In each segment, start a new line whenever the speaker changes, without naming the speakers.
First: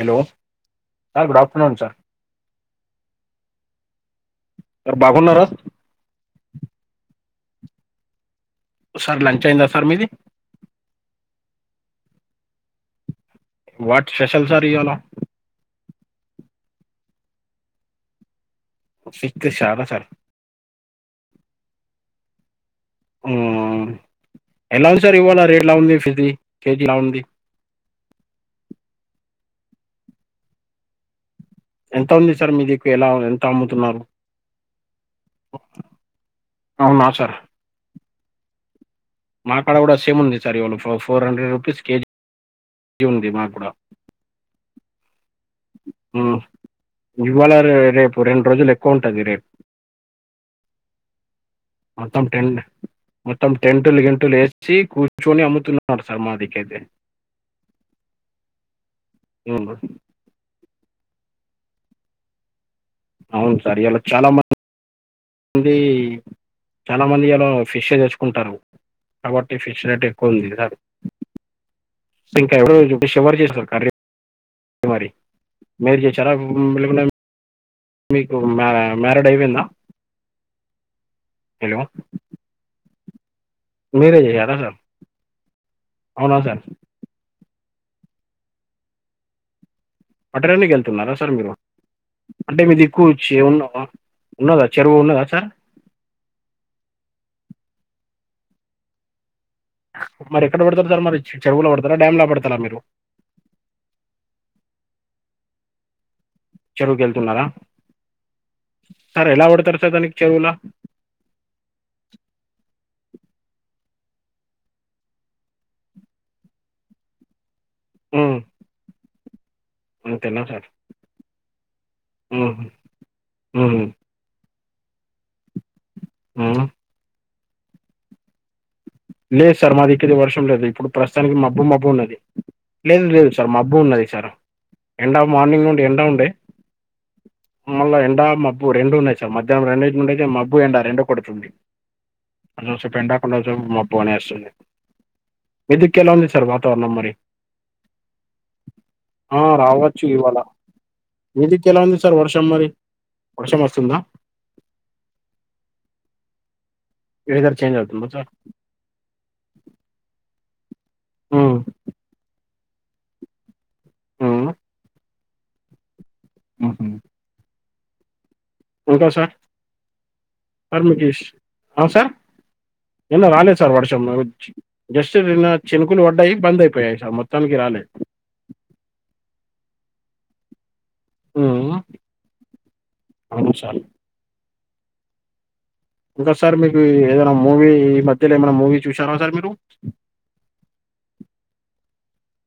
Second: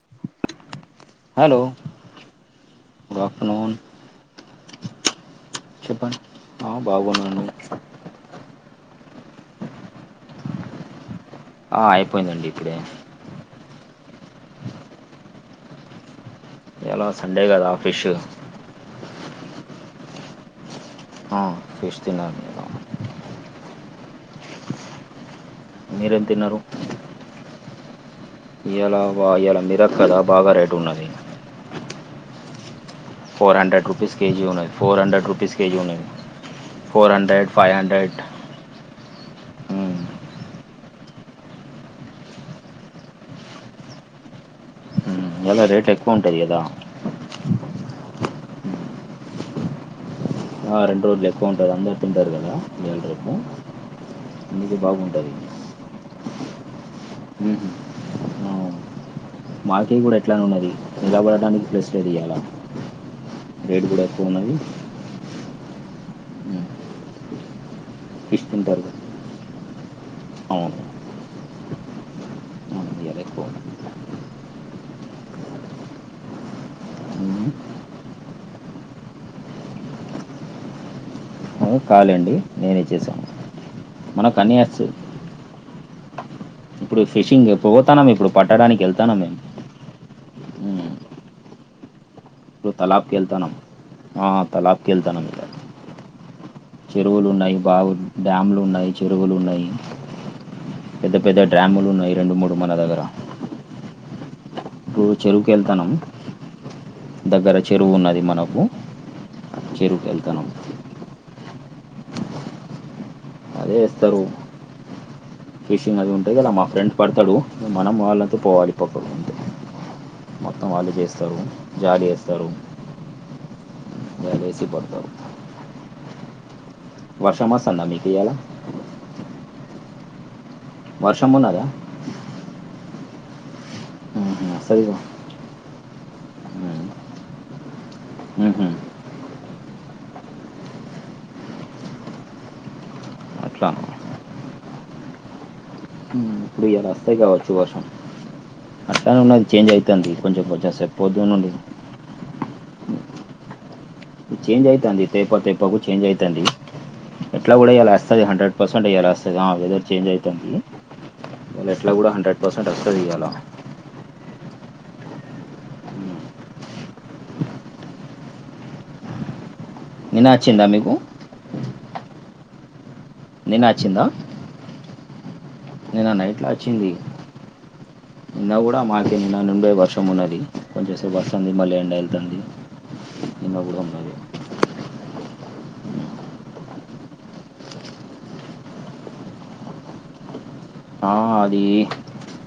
Hello sir good
hello
afternoon sir
good afternoon
sir బాగున్నారా
చెప్పండి ఆ బాగున్నాండి
సార్ లంచ్ అయిందా సార్ మీది
ఆ అయిపోయిందండి ఇప్పుడే
వాట్ స్పెషల్ సార్ ఇవాల
ఇయలా సండే కదా ఫీష్
ఇతే సాలా సార్ [unintelligible]
ఆ ఫిష్ తిన్నాను బ్రో
ఆ ఎలా ఉంది సార్ ఇవాళ రేట్లా ఉంది
మీరేం
ఫిది కేజీ ఎలా ఉంది
ఇలా వా ఇలా మిరక్ కదా బాగా రేటున్నది
ఎంత ఉంది సార్ మీదిక్
ఫోర్ హండ్రెడ్ రూపీస్ కేజీ ఉన్నది ఫోర్ హండ్రెడ్ రూపీస్ కేజీ ఉన్నది
అవునా
four
sir
hundred five hundred
మా కాడ కూడా
మ్మ్
సేమ్ ఉంది సార్ ఇవాళ ఫోర్ హండ్రెడ్ రూపీస్ కేజీ ఇ ఉంది మాకూడా
మ్మ్ ఇయాల రేట్ ఎక్కువ ఉంటది కదా
ఇవాళ రేపు రెండు రోజులు ఎక్కువ ఉంటుంది రేపు
ఆ రెండు రోజ్
మొత్తం టెంట్ మొత్తం టెంటులు గెంటులు
అందుకే
వేసి
బాగుంటది
కూర్చొని అమ్ముతున్నాడు సార్ మన మా దికేతే మ్మ్.
మాకు కూడా ఎట్లానే ఉన్నది నిలబడడానికి ప్లేస్ ఇయ్యాల
అవును సార్ ఇయ్యలా చాలా మంది అంది చాలా మంది ఎలా ఫిష్ చేసుకుంటారు
ఇస్తుంటారు కదా.
కాబట్టి ఫిష్ రే కొంది
అవును
ఇంకా ఎవ
అవును ఇవాళ
వర్
ఎక్కువ ఉంది.
చేస్తారు కర్ర [unintelligible] ారి మ చె చార మగున్నా [unintelligible]
ఉమ్.
మీకు మ మ్యారడైవ్ అయిపోయిందా హలో
కాలండి నేనే ఇచ్చసాను
మీరే [unintelligible] సార్ అవునా
ఇప్పుడు ఫిషింగ్ పోతానం ఇప్పుడు పట్టడానికి వెళ్తానా మేము
అక్కడనికి
ఉమ్.
వెళ్తున్నారా సార్ మీరు అంటే
ఇప్పుడు
మీది ఎక్కువ
తలాబ్కి
వచ్చి
వెళ్తానం
ఉన్నా
ఆ,
ఉన్నదా
తలాబ్కి
చెరువు ఉన్నదా
వెళ్తానం ఇక
సార్
చెరువులు ఉన్నాయి బావు డ్యామ్లు ఉన్నాయి చెరువులు ఉన్నాయి
మరి ఎక్కడ పడతారు సార్
పెద్ద
మరి చె-
పెద్ద
చెరువులో
డ్రాములు
పడతారా
ఉన్నాయి
డ్యామ్లో
రెండు మూడు
పడతారా
మన
మీరు
దగ్గర ఇప్పుడు చెరువుకు వెళ్తానం
చెరువుకి వెళ్తున్నారా
దగ్గర చెరువు ఉన్నది మనకు
సార్ ఎలా పడతారు సార్
చెరువుకి
దానికి
వెళ్తానం
చెరువులా
అదే వస్తారు ఫిషింగ్ అది ఉంటది కదా మా ఫ్రెండ్ పడతాడు మనం వాళ్ళంత పోవాలి పక్క
అంతే నా సార్
జాలి వేస్తారు
ఆహా అహ
పర్త ఉ [unintelligible]
ఆ
వర్ష మాస్త అందా మీకు ఇయ్యల
లేదు సార్ మాది ఇక్కది వర్షం లేదు ఇప్పుడు
వర్షం
ప్రస్తుతానికి మబ్బు
ఉన్నదా
మబ్బు ఉన్నది లేదు లేదు సార్ మబ్బు ఉన్నది సార్
మ్మ్హ్మ్. వస్తుంది ఇగో.
ఎండఫ్ మార్నింగ్ నుండి ఎండ ఉండే
మ్మ్.
మల ఎండా మాబ్బ
మ్మ్హ్మ్.
రండూ ఉన్నాయ్ మధ్యాహ్నం రెండడుడియి మబ్బు ఎండ రెండో కుడుతుంంది అదిసపు ఎండాకుండా
అట్లా
మబ్బు మీ దిక్కు ఎలావుంది
ఇయ్యాల అస్తది కావచ్చు వర్షం అట్లానే
ఆ
ఉన్నది చేంజ్
రావచ్చు
అవుతుంది
ఇవాళ
కొంచెం కొంచెం సేపు పొద్దున నుండి
మీదిక్కు ఎలా ఉంది సార్ వర్షం మరి వర్షం మస్తుందా
చేంజ్ అయితంది తేపా తేపాకు చేంజ్ అయితంది ఎట్లా
వెదర్
కూడా
చేంజ్
ఇయాల
అవుతుందా
వస్తది
సార్
హండ్రెడ్ పర్సెంట్ ఇయల వస్తది వెదర్ చేంజ్ అయితుంది
ఉమ్,
వాళ్ ఎట్లా కూడా హండ్రెడ్ పర్సెంట్ వస్తది ఇయ్యాల
హుమ్ ఒకే ఇంకోసా
నిన్న అచ్చిందా మీకు
అవున్ సార్ నిన్న రాలే సార్ వర్షం జస్ట్ నిన్న చినుకులు
నిన్న
పడ్డాయి
నైట్లా
బంద్
అచ్చింది
అయిపోయాయి సార్ మొత్తానికి రాలేదు
నిన్న కూడా మాకే నిన్న నుండే వర్షం మొత్తం ఉన్నది కొంచెంసేపు వస్తుంది
ఉమ్,
మళ్ళీ ఎండ ఎళ్తుంది
అవును
నిన్న
సార్
గూడా ఉన్నది
ఇంకా సార్ మీకు ఏదైనా మూవీ మధ్యలో ఏమైనా మూవీ చూసారా సార్ మీరు
ఆ అది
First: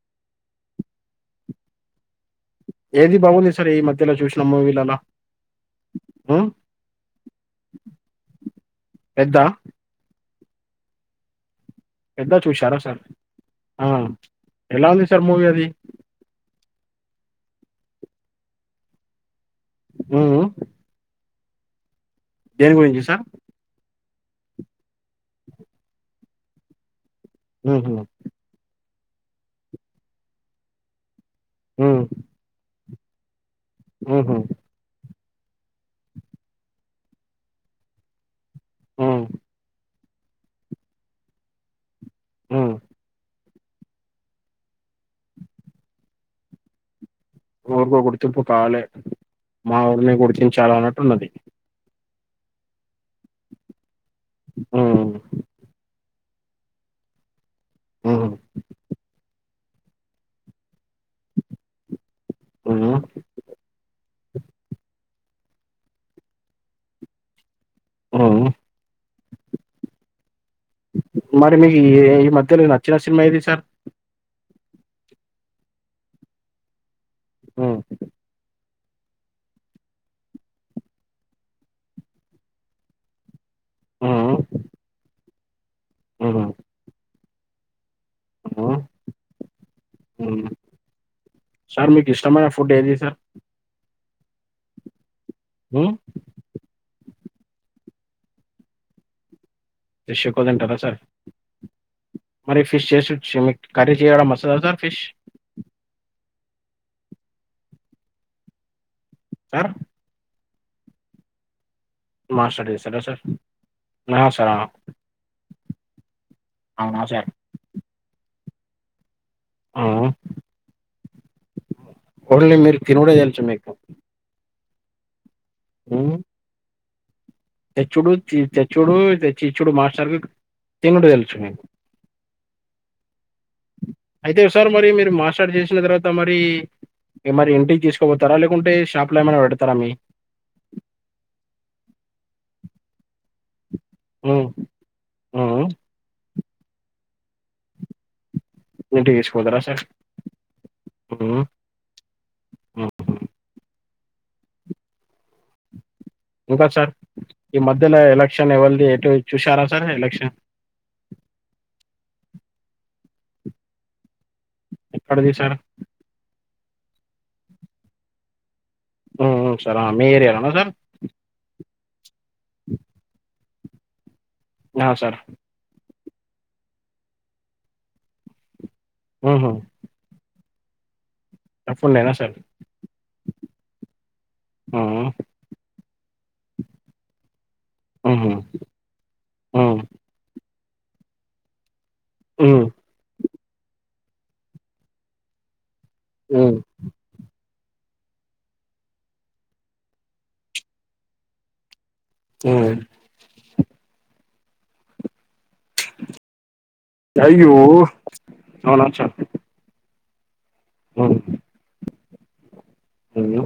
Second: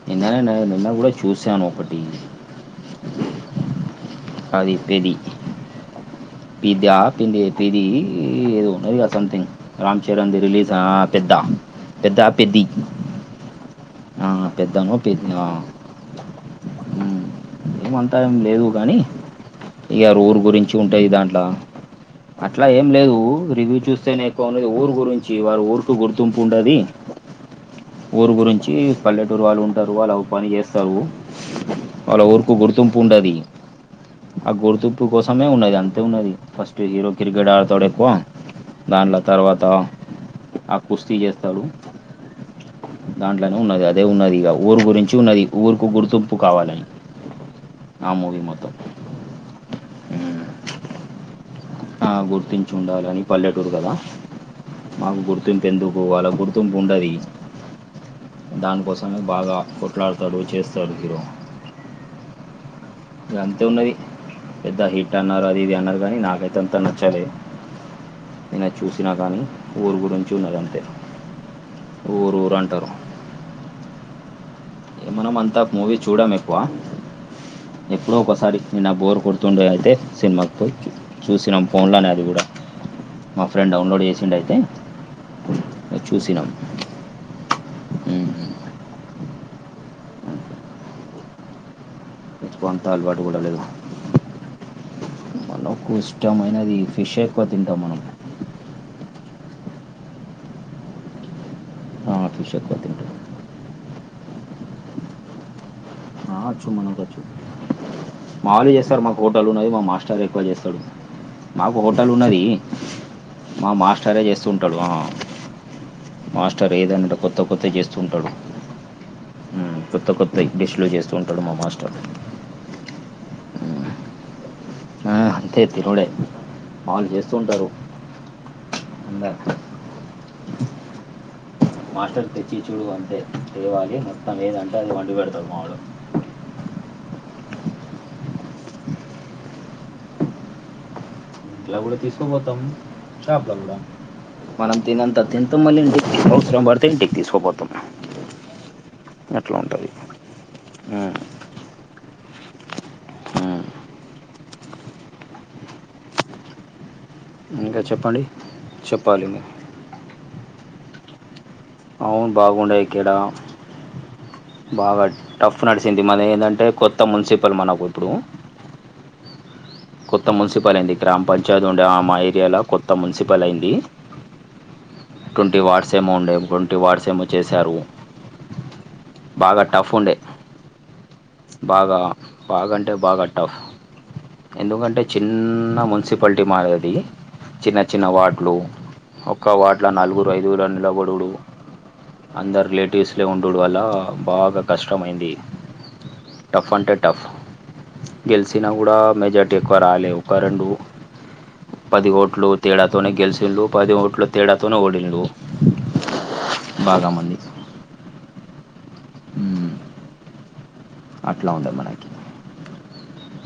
నిన్ననే నిన్న గూడ చూసాను ఒకటి
ఏది బాగుంది సార్ ఈ మధ్యల చూసిన మూవీలలా
పిదా పిది పిది ఈ ఏదో ఉన్నది కదా అతన్ ది
పెద్దా
రామ్ చరణ్ రిలీజా పెద్ద
పెద్ద చూశారా సార్ ఆ ఎలా
పెద్దనో
ఉంది సార్
పెద్ద
మూవీ
ఆ,
అది
ఉమ్. ఏమంతా ఏం లేదు గానీ ఇక ఊర్
ఉమ్
గురించి ఉంటది దాంట్ల అట్లా
దేని
ఏం
గురించి
లేదు
సార్
రివ్యూ చూస్ ఎక్కువనేది ఊరు గురించి వారి ఊరికు గుర్తింపు ఉండది
ఉహు
ఊరు గురించి పల్లెటూరు వాళ్ళు ఉంటారు వాళ్ళు పని చేస్తారు
ఉమ్
వాళ్ళ ఊరుకు గుర్తింపు ఉండది
ఉహు
ఆ గుర్తింపు కోసమే ఉన్నది అంతే ఉన్నది ఫస్ట్ హీరో క్రికెట్ ఆడతాడు ఎక్కువ దాన్ల
ఉమ్
తర్వాత ఆ కుస్తీ చేస్తడు
ఉమ్
అట్లనే ఉన్నది అదే ఉన్నది ఇక ఊరు గురించి ఉన్నది ఊరుకు గుర్తింపు కావాలని
ఊరికో
ఆ మూవీ
గుర్తింపు
మొత్తం
కవాలే మా ఊరిని
ఉమ్.
గుర్తించాలి అన్నట్టున్నది
ఆ గుర్తించి ఉండాలని పల్లెటూరు కదా
ఉమ్
మాకు గుర్తింపు ఎందుకు వాళ్ళ గుర్తింపు ఉండది
ఉమ్
దానికోసము బాగా కొట్లాడతాడు చేస్తాడు హీరో
ఉమ్
ఇగంతే ఉన్నది పెద్ద హిట్ అన్నారు అది ఇది అన్నారు కానీ నాకైతే అంత నచ్చలే
ఉమ్
నిన్నా చూసినా గానీ ఊరు గురు
మరి మీకి ఈ
ఊరు ఊరు
మధ్యలో
అంటారు
నచ్చిన సినిమా ఏది సార్
మనం అంతా మూవీ చూడం ఎక్కువ
ఉమ్
ఎప్పుడో ఒకసారి నిన్న బోర్ కొడుతుండే అయితే సినిమాకి పోయి చూసినాం ఫోన్లనే అది కూడా మా ఫ్రెండ్ డౌన్లోడ్ చేసిండు
ఉమ్
అయితే చూసినాం ఉమ్.
హుమ్ హు సార్ మీ ఇష్టమైన
ఎక్కువ
ఫుడ్
అంత
ఏది సార్
అలవాటు కూడా లేదు మనకు
ఉమ్
ఇష్టమైనది ఫిష్ ఎక్కువ తింటాం మనం
ఫిష్ ఎక్కువ తింటారా సార్ మరి
ఎక్కువ
ఫిష్
తింటాం
చేసి మీక్ కర్రీ చేయడం వస్తదా సార్ ఫిష్
ఆ వచ్చు మనకచ్చు మావోలు చేస్తారు మాకు హోటల్
సార్
ఉన్నది మాస్టర్ ఎక్కువ చేస్తారు చేస్తడు మాకు హోటల్ ఉన్నది
మాస్టర్ చేస్తారా సార్
మా మాస్టరే
ఆ సార్
చేస్తుంటడు ఆ మాస్టర్
అవునా
ఎదైనా
సార్
కొత్త కొత్తవి చేస్తంటాడు హుమ్
ఉమ్
కొత్త కొత్తయి డిష్ లు చేస్
ఓన్లీ మీరు తినడే తెల్చు మీకు
ఆ అంతే తినుడే
ఉమ్,
మావాలు చేస్
తెచ్చుడు తెచ్చుడు
అందరు
తేచిచ్చుడు మాస్టర్ తినడు తెలుసు
మాస్టర్ తెచ్చిచ్చుడు అంతే తేవాలి మొత్తం
అయితే సార్
ఏదంటే
మరి
అది
మీరు
వండి పెడతాడు
మాస్టర్
మా వాడు
చేసిన తర్వాత మరి మరి ఇంటికి తీసుకోపోతారా లేకుంటే షాప్ లో ఏమైనా పెడతారా మీ
ఇట్ల కూడా తీస్కా పోతాం షాప్ల కూడ
ఉమ్,
మనం తినంత తింతం
ఉమ్,
మళ్ళీ ఇంటికి అవసరం పడితే ఇంటికి తీసుకుపోతాం
ఇంటికి
అట్లా
తీస్కపోతారా సార్
ఉంటుంది ఆ
ఇంకా సార్ ఈ
ఇంకా
మధ్యలో
చెప్పండి
ఎలక్షన్ ఏవల్ది ఎటు
చెప్పాలి మీరు
చూశారా సార్ ఎలక్షన్
అవును బాగుండయిక్కడ బాగా
ఎక్కడిది సార్
టఫ్ నడిసింది మన ఏంటంటే కొత్త మున్సిపల్ మనకు ఇప్పుడు
ఆ సార్ మీ
కొత్త
ఏరియాలోనా సార్
మున్సిపల్ అయింది గ్రామ పంచాయతీ ఉండే ఆ మా ఏరియాలో కొత్త మున్సిపల్ అయింది
ఆ సార్
సేమో ఉండే గుంటి వాడుస ఏమో చేశారు
ఉహు.
బాగా టఫ్ ఉండే బాగా
తప్పకుండా సార్
బాగాంటే బాగా టఫ్ ఎందుకంటే
ఉహు,
చిన్న ము మున్సిపాలిటీ మాది చిన్న చిన్న
ఉహు,
వార్డులు ఒక్క
ఉహు,
వార్డులో నలుగురు ఐదుగురు నిలవడుడు
ఉహు,
అందరు రిలేటివ్స్ లో ఉం డుడు వల్ల బాగా కష్టమైంది టఫ్ అంటే టఫ్ గెలిచినా కూడా మెజార్టీ ఎక్కువ రాలేవు ఒక రెండు పది ఓట్లు
ఉహు.
తేడాతోనే గెలిచింళు పది ఓట్లు తేడాతోనే ఓడిళ్ళు
కాయి అవునాచ్చ
మ్మ్. అట్లా ఉండదు మనకి
ఆ ఏ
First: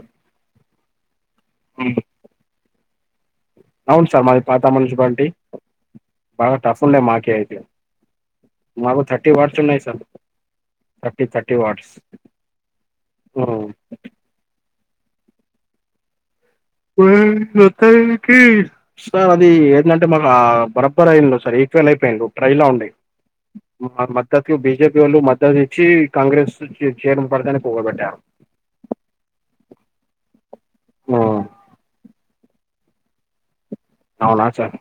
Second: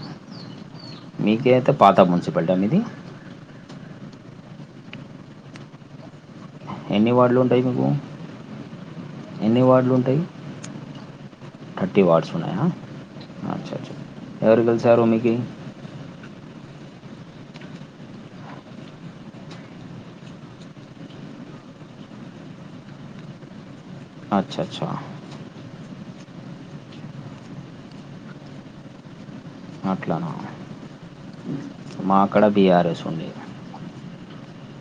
మీకేతది పాత మున్సిపాలిటీ అ మీది
అవును సార్ మాది పాత మున్సిపాలిటీ బాగా టఫ్ ఉండే
ఎన్ని వార్డులు
మాకేయితే
ఉంటాయి మీకు
మాకు థర్టీ వాడ్స్
ఎన్ని
ఉన్నాయి
వార్డులు
సార్
ఉంటాయి
థర్టీ థర్టీ వార్డుసు
వార్డ్స్ ఉన్నాయా సారు మీకి
సార్ అది ఏంటంటే మాకు బరబర్ అయిళ్ళు సార్ ఈక్వల్ అయిపో ట్రైలా ఉండే మద్దతు
అచ్చా అచ్చా
బిజేపి వాళ్ళు మద్దతు ఇచ్చి కాంగ్రెస్ చేరు పడుతనే పోగబట్టారు
అట్లనా మా కాడ బిఆర్ఎస్ ఉండేది
అవునా సార్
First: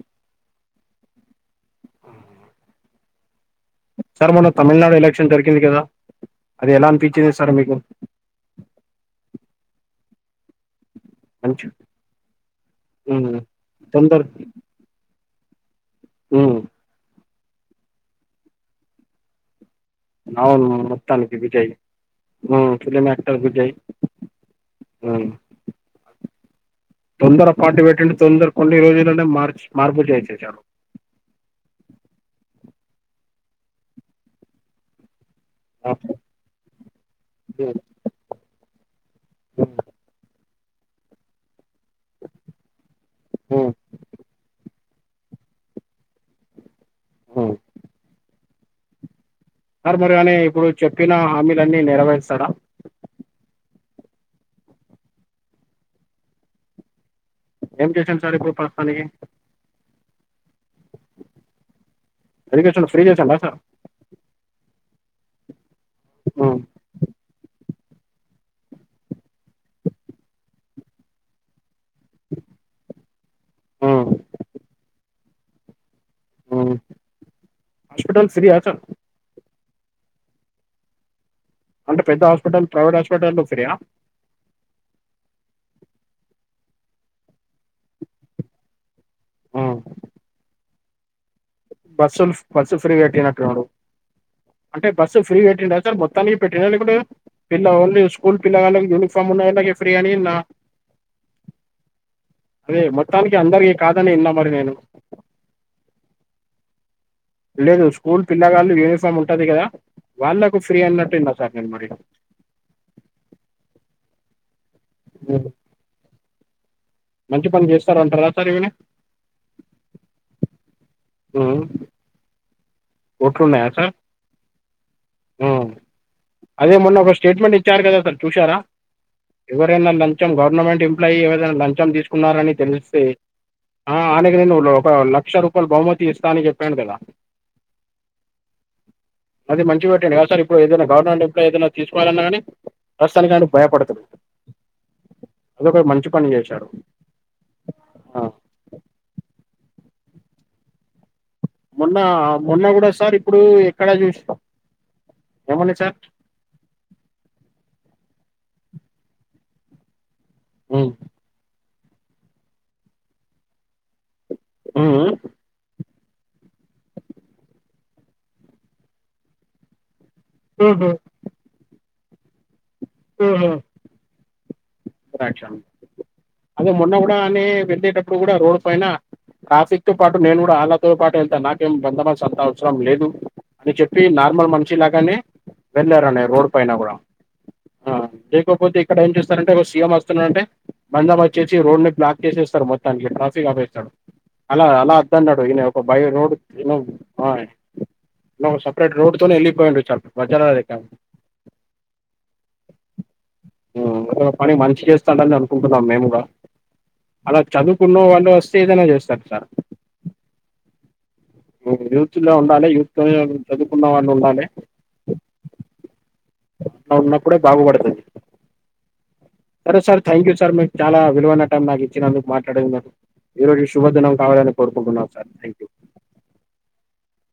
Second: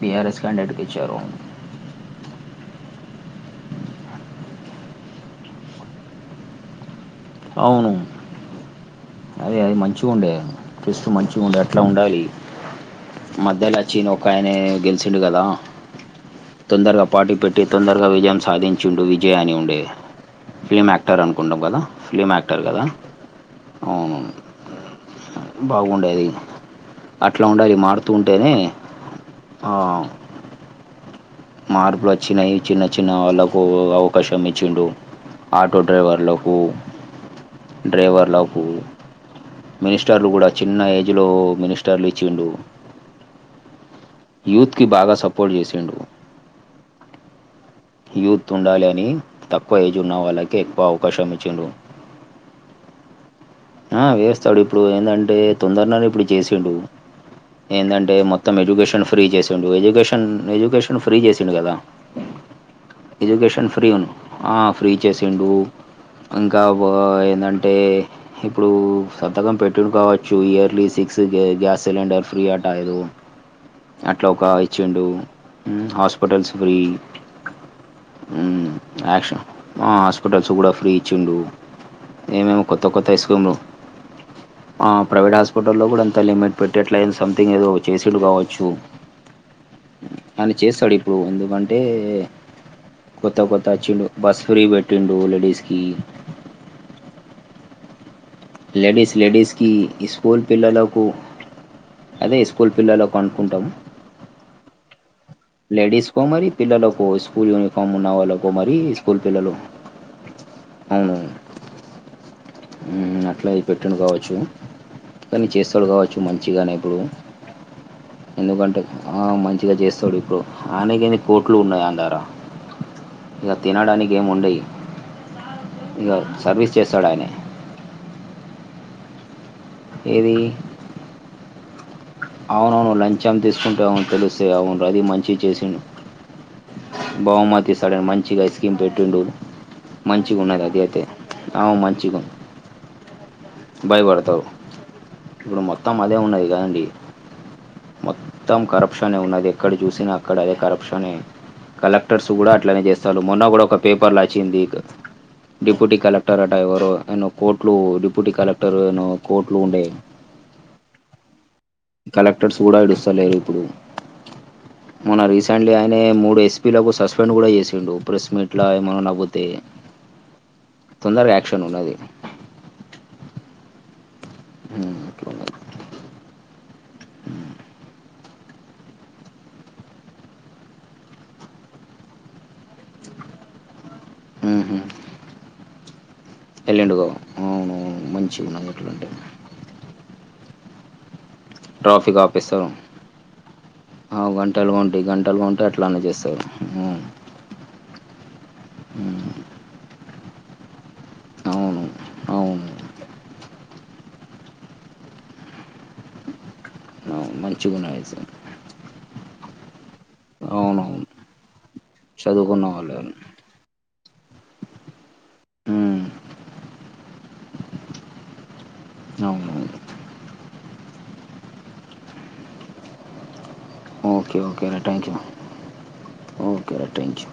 బిఆర్ఎస్ కాండేట్ ఇచ్చారు
సార్ మొన తమిళనాడు ఎలక్షన్ జరికింది కదా అది ఎలా అనిపించి ది సర్ మీకు
అవును అదే అది మంచిగా ఉండే బేస్ట్ మంచిగా ఉండే
మంచి
అట్లా ఉండాలి
హ్మ్.
మధ్యలో వచ్చి
తొందర
ఒక ఆయన గెలిచిండు కదా
హ్మ్.
తొందరగా పార్టీ పెట్టి తొందరగా విజయం సాధించిండు విజయ్ అని ఉండే
అవును
ఫిలిమ్ యాక్టర్
మొత్తానికి
అనుకుంటా
విజయ్
కదా ఫిలిమ్ యాక్టర్ కదా
ఫిలిం యాక్టర్ విజయ్
అవును
హ్మ్.
బాగుండేది అట్లా
తొందర
ఉండాలి
పార్టీ
మారుతూ
పెట్టిండు తొందర
ఉంటేనే
కొన్ని రోజులనే మార్చ
ఆ,
మార్పు చేయి చేసారు
మార్పులు వచ్చినాయి చిన్న చిన్న వాళ్ళకు అవకాశం ఇచ్చిండు ఆటో డ్రైవర్లకు డ్రైవర్లకు మినిస్టర్లు కూడా చిన్న ఏజ్లో మినిస్టర్లు ఇచ్చిండు
హ్మ్
కి బాగా సపోర్ట్ చేసిండు
హ్మ్
యూత్ ఉండాలి అని తక్కువ
సార్
ఏజ్ ఉన్న
మరి అని
వాళ్ళకి
ఇప్పుడు
ఎక్కువ
చెప్పిన
అవకాశం ఇచ్చిండు
హామీలన్నీ నెరవేరుస్తాడా
ఆ వేస్తాడు ఇప్పుడు ఏందంటే తొందరననే ఇప్పుడు చేసిండు
ఏం
ఏందంటే
చేశాను సార్ ఇప్పుడు
మొత్తం
ప్రస్తుతానికి
ఎడ్యుకేషన్ ఫ్రీ చేసిండు ఎడ్యుకేషన్ ఎడ్యుకేషన్ ఫ్రీ చేసిండు కదా
ఎడ్యుకేషన్ ఫ్రీ చేశాడా సార్
ఎడ్యుకేషన్ ఫ్రీను ఆ ఫ్రీ చేసిండు ఇంకా ఏంటంటే టే ఇప్పుడు సంతకం పెట్టిడు కావచ్చు yearly six gas cylinder free అంటే ఐదు అదు అట్లా ఒక ఇచ్చిండు హాస్ హస్పటల్స్ ఫ్రీ
హాస్పిటల్ ఫ్రీయా
ఉమ్,
చ
యాక్షన్ ఆ హాస్పిటల్స్ కూడా ఫ్రీ ఇచ్చిండు
అంటే పెద్ద
ఏమేమో
హాస్పిటల్
కొత్త
ప్రైవేట్
కొత్త
హాస్పిటల్లో
ఇస్కీములు
ఫ్రీయా
ఆ ప్రైవేట్ హాస్పిటల్లో కూడా అంత లిమిట్ పెట్టట్లేదు సంథింగ్ ఏదో చేసేడు కావచ్చు ఆయన చేస్తాడు ఇప్పుడు ఎందుకంటే
బస్సులు బస్సు
కొత్త
ఫ్రీగట్టినట్టున్నడు
కొత్త వచ్చిండు బస్ ఫ్రీ
అంటే బస్సు
పెట్టిండు
ఫ్రీగా పెట్టిండ
లేడీస్కి
సార్ మొత్తానికి పెట్టిండ లేకుంటే పిల్ల ఓన్లీ స్
లేడీస్ లేడీస్ కి ఈ
నా
స్కూల్ పిల్లలకు అదే స్కూల్ పిల్లలుకు
మొత్తానికి
అనుకుంటాము
అందరికీ కాదని విన్నా మరి నేను
లేడీస్కో మరి పిల్లలకో స్కూల్
లేదు
యూనిఫార్మ్ ఉన్న
స్కూల్
వాళ్ళకో
పిల్లగాళ్ళు
మరి
యూనిఫామ్
స్కూల్
ఉంటది
పిల్లలు
కదా వాళ్ళకు ఫ్రీ అన్నట్టు విన్నా సార్ నేను మరి
హ్మ్ అట్లావి పెట్టిండు కావచ్చు కానీ చేస్తాడు కావచ్చు మంచిగానే ఇప్పుడు
మంచి పని చేస్తారంటారా సార్ ఈవిని
ఎందుకంటే మంచిగా చేస్తాడు ఇప్పుడు ఆయనకేంది కోట్లు ఉన్నాయి ఆయన దగ్గరా ఇక తినడానికి ఏమి ఉండయి
హ్మ్
ఇక
అదే
సర్వీస్
మొన్న
చేస్తాడు
ఒక
ఆయన
స్టేట్మెంట్ ఇచ్చారు కదా అసలు చూసారా ఎవరైనా లంచం
ఏది
గవర్నమెంట్ ఎంప్లాయీ ఎవరైనా లంచం తీసు కున్నారని
అవునవును
తెలిస్తే
లంచం తీసుకుంటే
ఆ
అవును
ఆయనకి
తెలుస్తే
నేను
అవును
ఒక
అది
లక్ష
మంచిగా
రూపాయలు బహుమతి ఇస్తా అని చెప్పాను కదా
అది సడన్ మంచిగా ఇస్కీమ్ పెట్టిండు
అది మంచిగ పెట్టండి కా
మంచిగా
సార్ ఇప్పుడు
ఉన్నది అది
ఏదైనా
అయితే
గవర్నమెంట్ ఎంప్లాయి ఏదైనా
అవును మంచిగా
తీసుకోవాలన్నా
ఉంది,
కానీ ప్రస్తుతానికి ఆయనికి భయపడుతడు
భయపడతావు ఇప్పుడు మొత్తం అదే ఉన్నది గాండి
ఆ.
మొత్తం కరప్షన్ ఉన్నది ఎక్కడ చూసినా అక్కడ అదే కరప్షనే
మొన్న
కలెక్టర్స్ కూడా
మొన్న
అట్లనే
సార్
చేస్తారు
ఇప్పుడు
మొన్న కూడా ఒక
ఎక్కడ చూసి
పేపర్లచ్చింది
ఏమన్నా సార్
డిప్యూటీ కలెక్టర్ అట ఎవరో ఆయన కోట్లు డి డిప్యూటీ కలెక్టర్ను కోర్టులు ఉండే
హ్మ్
కలెక్టర్స్ కూడా ఇడుస్తలేరు ఇప్పుడు
ఉమ్.
మొన్న రీసెంట్లీ ఆయ నే మూడు ఎస్పీలకు సస్పెండ్ కూడా చేసిండు ప్రెస్ మీట్ లా ఏమనా నవ్వితే
ఉహు.
తొందరగా యాక్షన్ ఉన్నది
ఆహా
ఉమ్, అట్లా ఉన్నది
యాక్షన్ అదే మొన్న కూడా ఆమె వెళ్ళేటప్పుడు కూడా రోడ్డు పైన కాఫిక్ తో పాటు నేను కూడా వాళ్ళతో పాటు వెళ్తా నాకేం బందవల్స అంత అవసరం లేదు అని చెప్ ప్పి నార్మల్ మనిషి
ఉహుం.
లాగానే వెళ్ళారు అనే రోడ్ పైన కూడా
వెళ్ళిండు గో. అవును
అ
మంచిగా ఉన్నది
లేకపోతే ఇక్కడ
ఎట్లుంటే
ఏం చేస్తారంటే ఒ సీ. ఎం వస్తున్నాడంటే బందంబ చేసి రోడ్ని
ట్రాఫిక్
బ్లాక్ జేసేస్తరు
ఆపిస్తారు
మొత్తానికిగ ట్రాఫిక్ ఆపేస్తడు
ఆ,
అలా
గంటలుగా
అలా
ఉంటాయి
అద్దన్నాడు
గంటలుగా
ఈనే
ఉంటే
ఒక బై
అట్లానే
రోడ్
చేస్తారు
దిగినం
ఉమ్,
ఆయ్ నొ సపరేట్
ఉమ్.
రూట్తోనే ఎళ్ళిపోయిండు చర్ మజ్జనం లెక్క
అవును అవును
ఊ అతను పని మంచి జేస్తాండని అనుకుంటున్నాం మేము గుడా
అవును
అలా
మంచిగున్నాయి
చదువుకున్న
సార్
వాళ్ళు వస్తే ఏదైనా జేస్తరు సార్
అవునా
ఉ యూత్ లో ఉండాలి యూత్ లో చదువుకున్న వాళ్లుండాలి అట్లా ఉన్నప్పుడే బాగుబడతది
అ
సరే సార్ థ్యాంక్యూ సార్ మీక్ చాలా విలువైన టైం నాకిచ్చినందుకు మాట్లాడినందుకు ఈ రోజు శుభదినం
ఓకే
కావాలని
ఓకేరా
కోరుకుంటున్నాం సార్ థ్యాంక్యూ
థ్యాంక్యూ